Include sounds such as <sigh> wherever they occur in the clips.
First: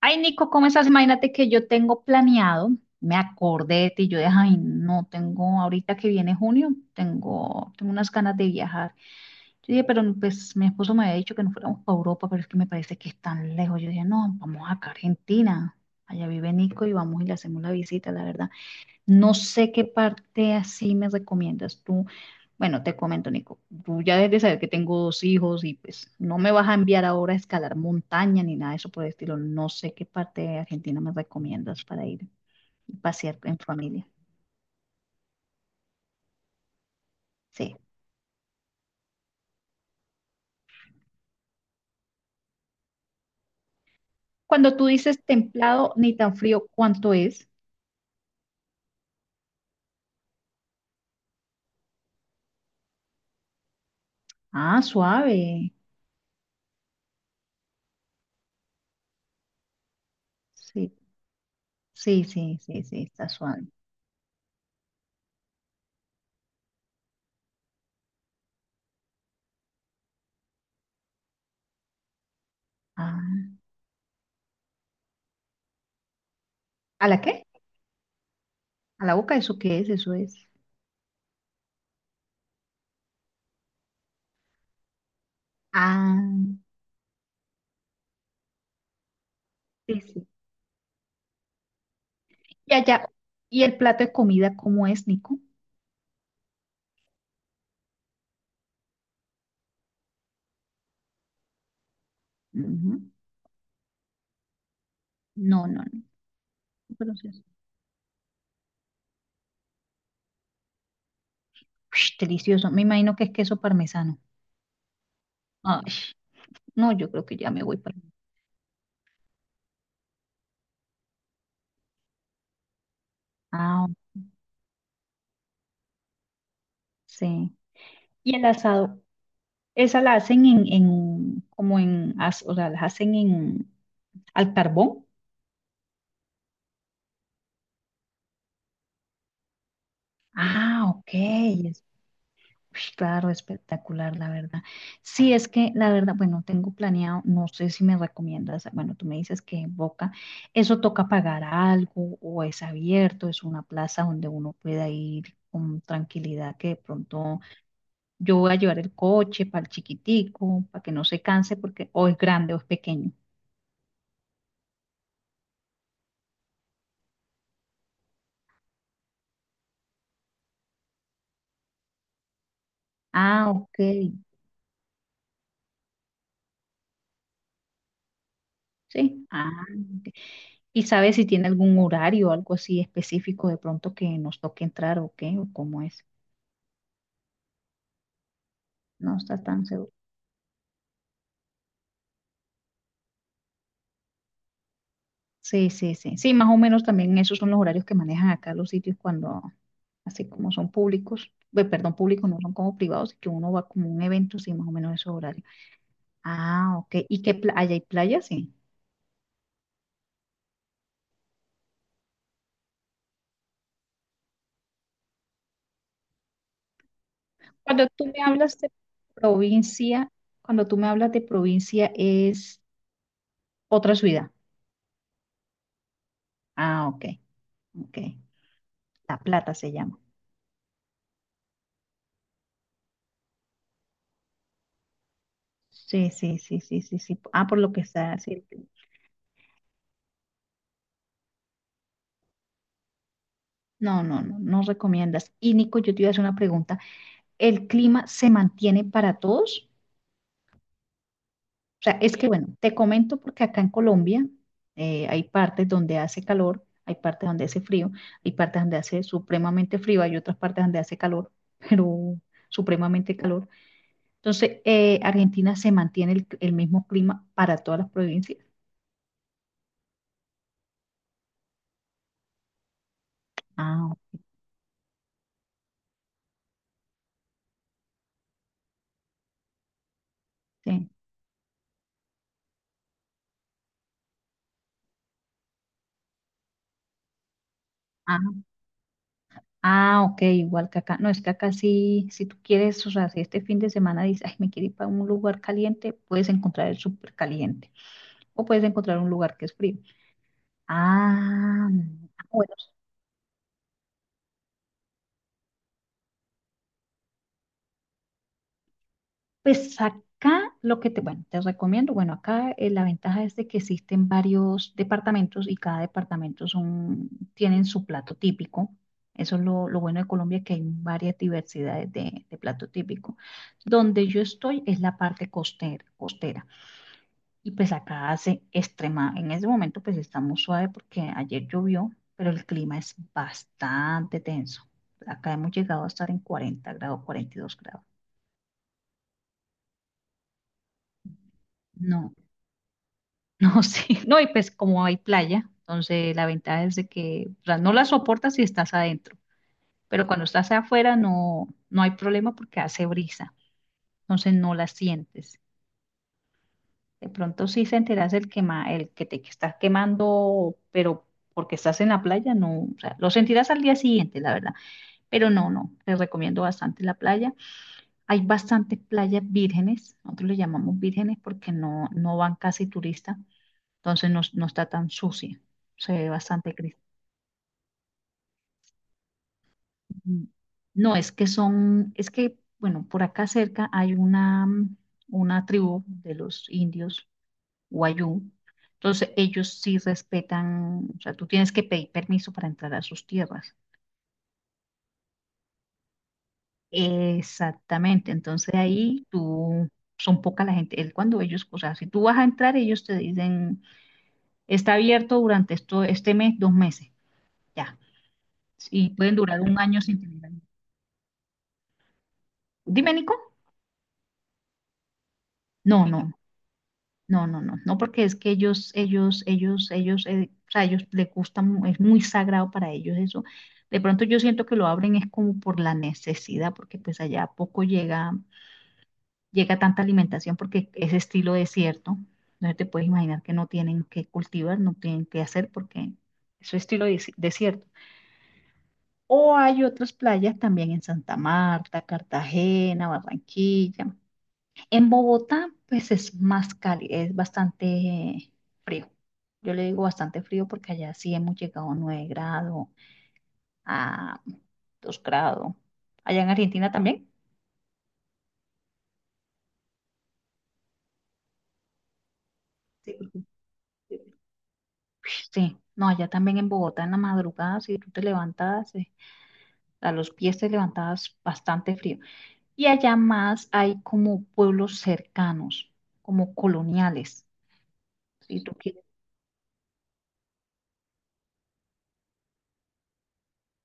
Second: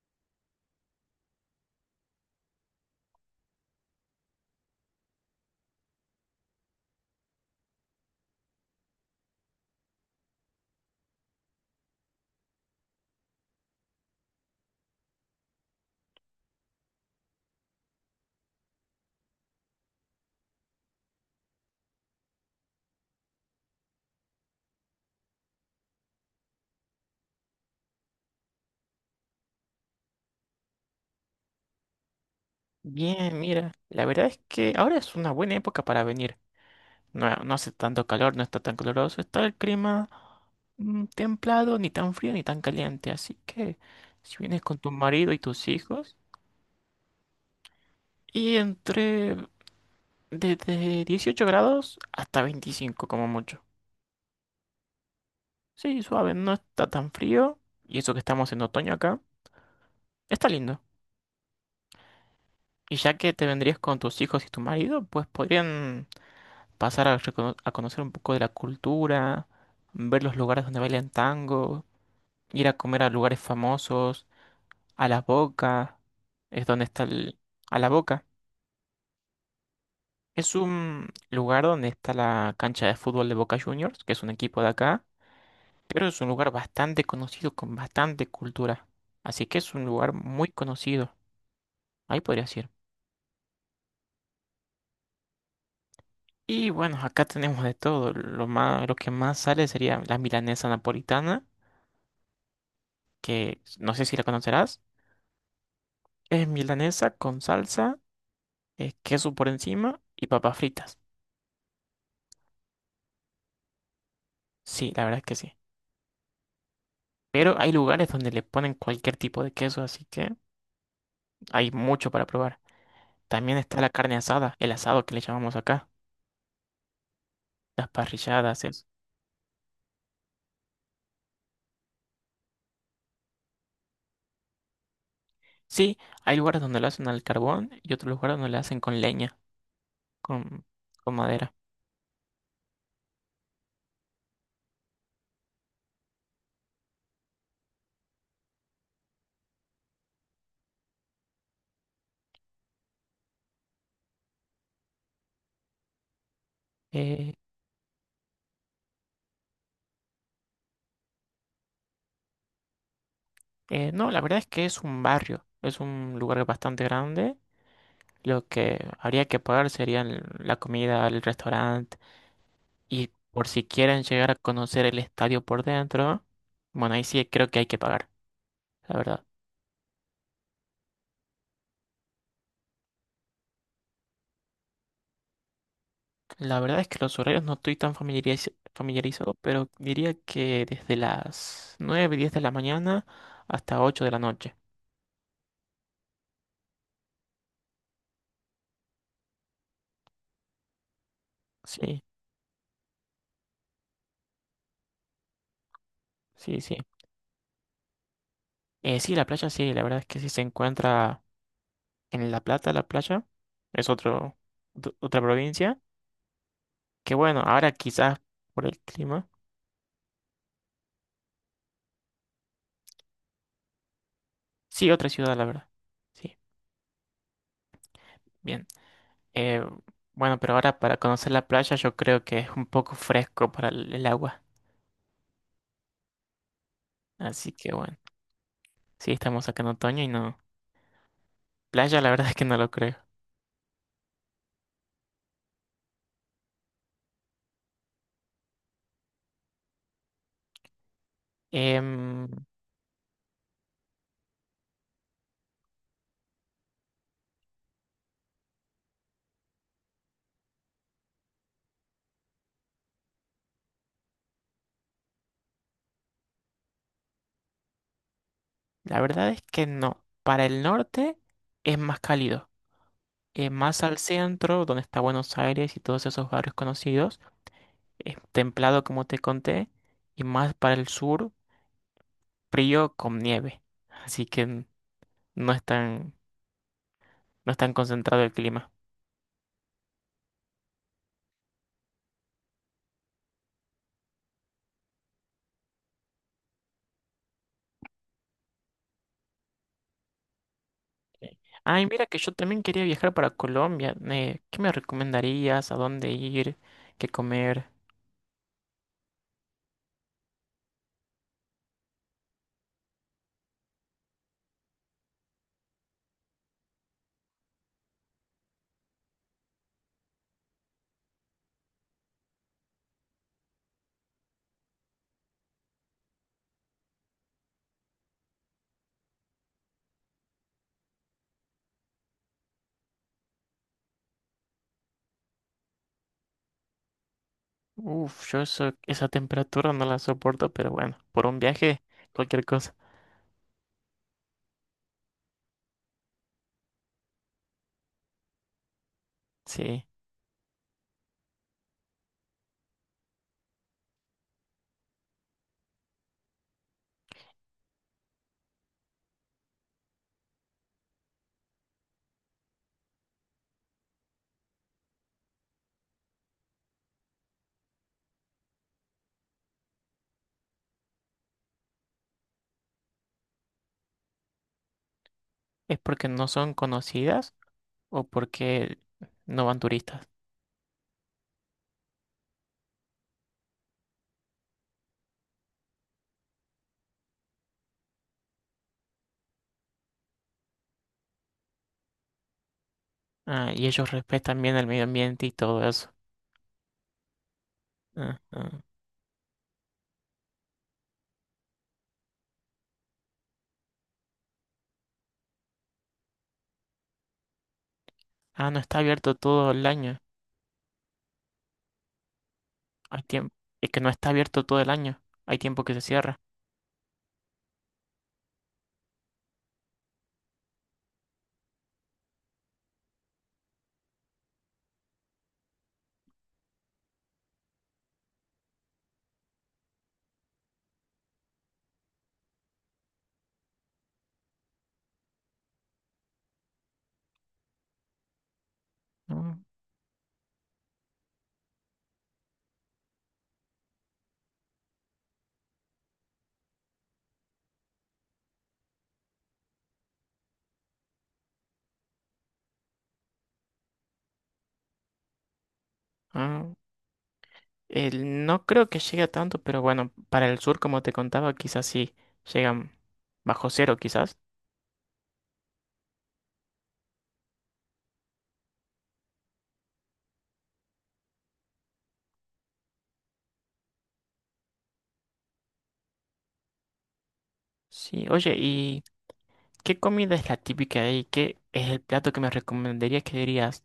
Ay, Nico, ¿cómo estás? Imagínate que yo tengo planeado, me acordé de ti, yo dije, ay, no, tengo, ahorita que viene junio, tengo unas ganas de viajar. Yo dije, pero pues mi esposo me había dicho que no fuéramos para Europa, pero es que me parece que es tan lejos. Yo dije, no, vamos acá a Argentina, allá vive Nico y vamos y le hacemos la visita, la verdad. No sé qué parte así me recomiendas tú. Bueno, te comento, Nico, tú ya debes de saber que tengo dos hijos y pues no me vas a enviar ahora a escalar montaña ni nada de eso por el estilo. No sé qué parte de Argentina me recomiendas para ir y pasear Bien, en mira, la familia. verdad es que ahora es una buena época para venir. No, no hace Sí. tanto calor, no está tan caluroso, está el clima templado, ni tan frío ni tan caliente. Así que si vienes Cuando con tú tu dices marido y tus templado ni hijos, tan frío, ¿cuánto es? y entre desde 18 grados hasta 25 como mucho. Ah, suave. Sí, suave, no está tan frío, y eso que estamos en otoño acá, está lindo. Sí, sí, sí, sí, Y sí, ya está que te suave. vendrías con tus hijos y tu marido, pues podrían pasar a, a conocer un poco de la cultura, ver los lugares donde bailan tango, ir a comer a lugares Ah. famosos, a La Boca, es donde está ¿A la el... qué? A La Boca. ¿A la boca? ¿Eso qué es? Eso es. Es un lugar donde está la cancha de fútbol de Boca Juniors, que es un equipo de acá, pero Ah, es un lugar bastante conocido con bastante cultura. Así que es un sí. lugar Sí. muy conocido. Ahí podrías ir. Y allá, y el plato de comida, ¿cómo es, Nico? Y bueno, acá tenemos de todo. Lo más, lo que más sale sería la milanesa napolitana, Ujú. que no sé si la conocerás. No, no, no. Es milanesa Pero sí con es- salsa, queso por encima y papas fritas. Ush, delicioso. Me imagino que es queso parmesano. Sí, la verdad es que sí. Ay, no, yo creo que ya Pero me hay voy para. lugares donde le ponen cualquier tipo de queso, así que hay mucho para probar. También está Ah, la carne asada, el asado que le llamamos acá, sí. las Y el parrilladas, eso. asado, esa la hacen en como o sea, la hacen en al carbón. Sí, hay lugares donde lo hacen al carbón y otros lugares donde lo hacen con leña, con, Ah, ok. con madera. Ush, claro, espectacular, la verdad. Sí, es que la verdad, bueno, tengo planeado, no sé si me recomiendas, bueno, tú me dices que en Boca, eso toca pagar algo o es abierto, es una plaza donde uno pueda ir con tranquilidad, que de Eh, pronto yo voy a llevar el coche para el chiquitico, para que no se canse, porque o es grande o es pequeño. No, la verdad es que es un barrio, es un lugar bastante grande. Lo que habría que pagar sería la comida, el restaurante. Y por Ah, si ok, quieren llegar a conocer el estadio por dentro, bueno, ahí sí creo que hay que pagar, la verdad. sí. Ah, ok. ¿Y sabes si tiene algún horario o algo así específico de pronto que nos toque entrar o qué, o cómo es? La verdad es que los horarios no estoy tan No familiarizado, está tan pero seguro. diría que desde las 9 10 de la mañana hasta 8 de la noche. Sí, sí, sí. Sí, más o menos también esos son los horarios que manejan acá los sitios cuando, así como son públicos, ve, perdón, Sí, públicos no son como privados, y que uno va como a un evento, sí, más o menos esos horarios. sí, Ah, sí. ok. ¿Y qué playa? ¿Hay playa? Sí. Sí, la playa sí, la verdad es que sí se encuentra en La Plata, la playa. Es otro, otra provincia. Que bueno, ahora Cuando tú quizás me hablas por de el clima. provincia, cuando tú me hablas de provincia es otra ciudad. Sí, otra ciudad, la verdad. Sí, Ah, ok, ok. bien. La Plata Eh, se llama. bueno, pero ahora para conocer la playa yo creo que es un poco fresco para el agua. Sí, sí, sí, sí, sí, sí. Ah, Así por que lo que bueno, está, sí. sí, estamos acá en otoño y no. Playa la verdad es que no lo creo. No, no, no, no recomiendas. Y Nico, yo te iba a hacer una pregunta. El clima se mantiene para todos. O sea, es Em, que bueno, te comento porque acá en Colombia hay partes donde hace calor, hay partes donde hace frío, hay partes donde hace supremamente frío, hay otras partes donde hace calor, <laughs> pero supremamente calor. Entonces, Argentina se mantiene el mismo clima para todas las provincias. la verdad es que no. Para el norte es más cálido. Más Ah, al centro, donde está Buenos Aires y todos esos barrios conocidos, es templado como te conté. Y más para ok. el sur, frío con nieve. Así que no es tan, no es tan concentrado el Ah, clima. ah, ok, igual que acá. No, es que acá sí, si tú quieres, o sea, si este fin de semana dices, ay, me quiero ir para un lugar caliente, puedes encontrar el súper caliente. O puedes encontrar un lugar que es frío. Ah, Ay, mira que yo bueno, también quería viajar para Colombia. Eh, ¿qué me recomendarías? ¿A dónde ir? ¿Qué comer? pues acá lo que te, bueno, te recomiendo, bueno, acá la ventaja es de que existen varios departamentos y cada departamento son, tienen su plato típico. Eso es lo bueno de Colombia, que hay varias diversidades de plato típico. Donde yo estoy es la parte costera, costera. Y pues acá hace extrema, en ese momento pues está muy suave porque ayer llovió, pero el clima es bastante tenso. Acá hemos llegado a estar en 40 grados, 42 grados. Uf, yo eso, esa temperatura no la soporto, pero bueno, por un viaje, No, cualquier cosa. no, <laughs> sí, no, y pues como hay playa, entonces la ventaja es de que, o sea, no la soportas si estás adentro, Sí. pero cuando estás afuera no, no hay problema porque hace brisa, entonces no la sientes. De pronto sí se enteras el quema, el que te que estás quemando, pero porque estás en la playa, no, o sea, lo sentirás al día siguiente, la verdad. Pero no, no, les recomiendo bastante la playa. Hay bastantes playas vírgenes, nosotros le llamamos vírgenes porque no, no van casi turistas, entonces no, no está tan sucia, ¿Es se porque ve no bastante son cristal. conocidas o porque no van turistas? No, es que son, es que, bueno, por acá cerca hay una, una tribu de los indios Wayuu. Entonces, ellos sí respetan, o sea, tú tienes que pedir permiso para entrar a sus Ah, tierras. y ellos respetan bien el medio ambiente y todo eso. Exactamente, Ah, entonces ah. ahí tú, son poca la gente, él cuando ellos, o sea, si tú vas a entrar, ellos te dicen, está abierto durante esto, este mes, 2 meses, ya, Ah, no está y abierto pueden durar todo un el año año. sin tener. Dime, Hay Nico. tiempo. Es que no está abierto todo el año. Hay tiempo que se No, no. cierra. No, no, no, no, porque es que ellos, o sea, ellos les gusta, mu- es muy sagrado para ellos eso. De pronto yo siento que lo abren es como por la necesidad, porque pues allá poco llega, llega tanta alimentación porque es estilo desierto. Entonces te puedes imaginar que no tienen que cultivar, no tienen que hacer porque eso es estilo desierto. Ah, O hay otras playas también en Santa Marta, Cartagena, Barranquilla. En Bogotá, pues es más cálido, es bastante frío. Yo le digo bastante frío porque allá sí hemos llegado a 9 grados, a 2 grados. Allá en ah. Argentina también. El- no creo que llegue a tanto, pero bueno, para el sur, como te contaba, quizás sí llegan Sí, porque- bajo cero, quizás. Sí, no, allá también en Bogotá en la madrugada, si tú te levantas a los pies te levantabas bastante frío. Y allá más hay como pueblos cercanos, como coloniales. Sí, oye, Si tú qui- ¿y qué comida es la típica de ahí? ¿Qué es el plato que me recomendarías que dirías,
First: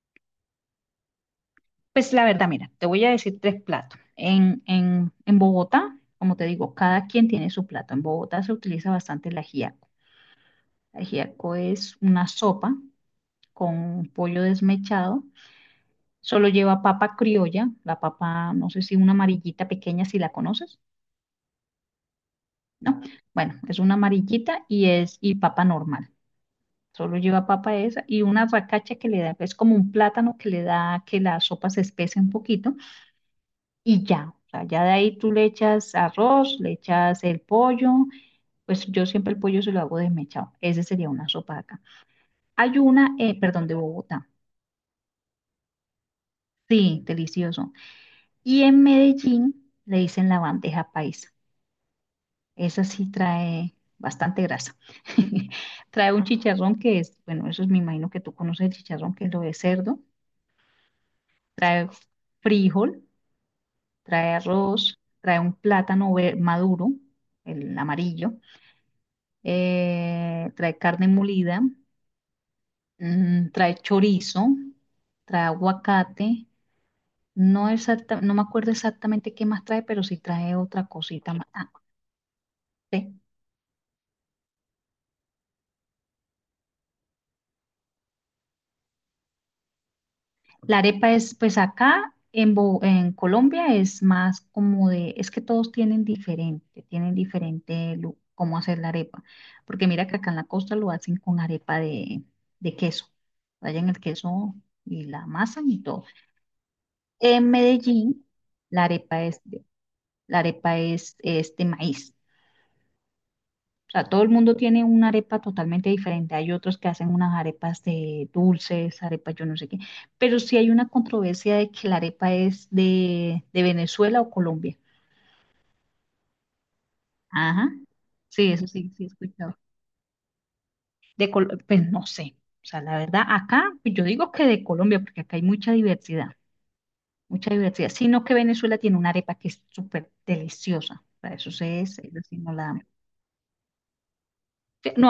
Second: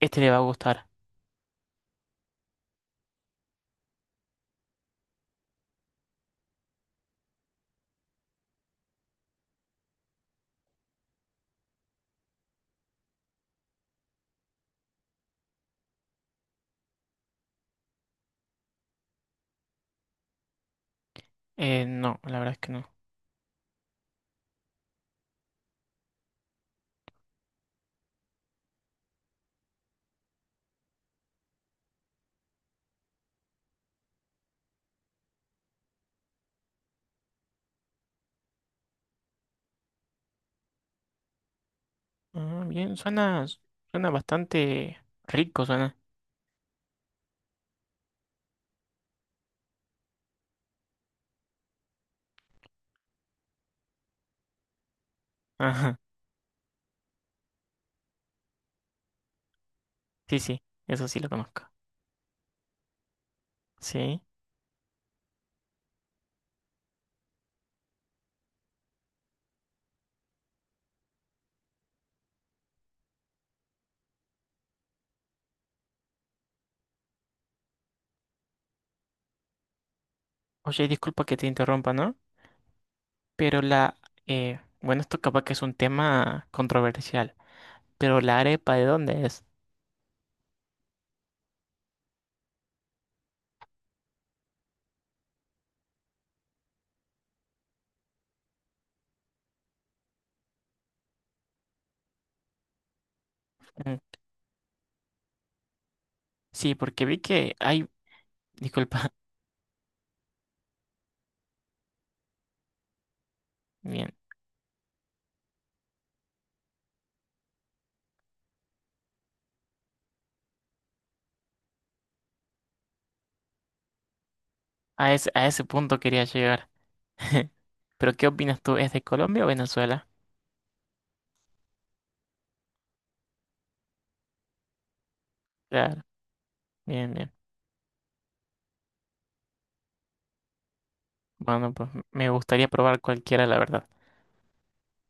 este le va a gustar? Pues la verdad, mira, te voy a decir tres platos. En Bogotá, como te digo, cada quien tiene su plato. En Bogotá se utiliza bastante el ajiaco. El ajiaco es una sopa con pollo desmechado. Solo lleva papa criolla, la papa, no sé si una amarillita pequeña, si la conoces, No, la verdad es que no. ¿no? Bueno, es una amarillita y es y papa normal. Solo lleva papa esa y una racacha que le da, es como un plátano que le da que la sopa se espese un poquito y ya. O sea, ya de ahí tú le echas arroz, le echas el pollo, pues yo siempre el pollo se lo hago desmechado. Ese sería una sopa de acá. Ah, Hay bien, una, suena, perdón, de suena Bogotá. bastante rico, suena. <laughs> Sí, delicioso. Y en Medellín le dicen la bandeja paisa. Esa sí trae bastante grasa. <laughs> Ajá, Trae un chicharrón que es, bueno, eso es, me imagino que tú conoces el chicharrón, que es lo de cerdo. sí, sí, eso sí lo conozco. Trae frijol, Sí. trae arroz, trae un plátano maduro, el amarillo trae carne molida, trae chorizo, trae aguacate. No, no me acuerdo exactamente qué más trae, pero sí trae Oye, otra disculpa cosita que te más. Ah, interrumpa, ¿no? sí. Pero la, bueno, esto capaz que es un tema controversial, pero la arepa, ¿de dónde es? La arepa es, pues acá en, en Colombia es más como de, es que todos tienen diferente cómo hacer la arepa. Porque mira que acá en la costa lo hacen con arepa de queso. Rayan el Mm. queso y la masa y todo. Sí, porque vi En que hay, Medellín, la disculpa, arepa <laughs> es la arepa es de maíz. O sea, bien, todo el mundo tiene una arepa totalmente diferente. Hay otros que hacen unas arepas de dulces, arepas yo no sé qué. Pero sí hay una controversia de que la arepa es de Venezuela o Colombia. A ese punto quería llegar. <laughs> Ajá. Pero ¿qué Sí, opinas eso tú? sí, ¿Es de sí he Colombia o escuchado. Venezuela? De Col- pues no sé. O sea, la verdad, acá pues, yo digo que de Colombia, porque acá hay mucha Claro, diversidad, bien, bien. mucha diversidad. Sino que Venezuela tiene una arepa que es súper deliciosa. Para eso sí Bueno, pues es, eso me sí no gustaría la... probar cualquiera, la verdad. No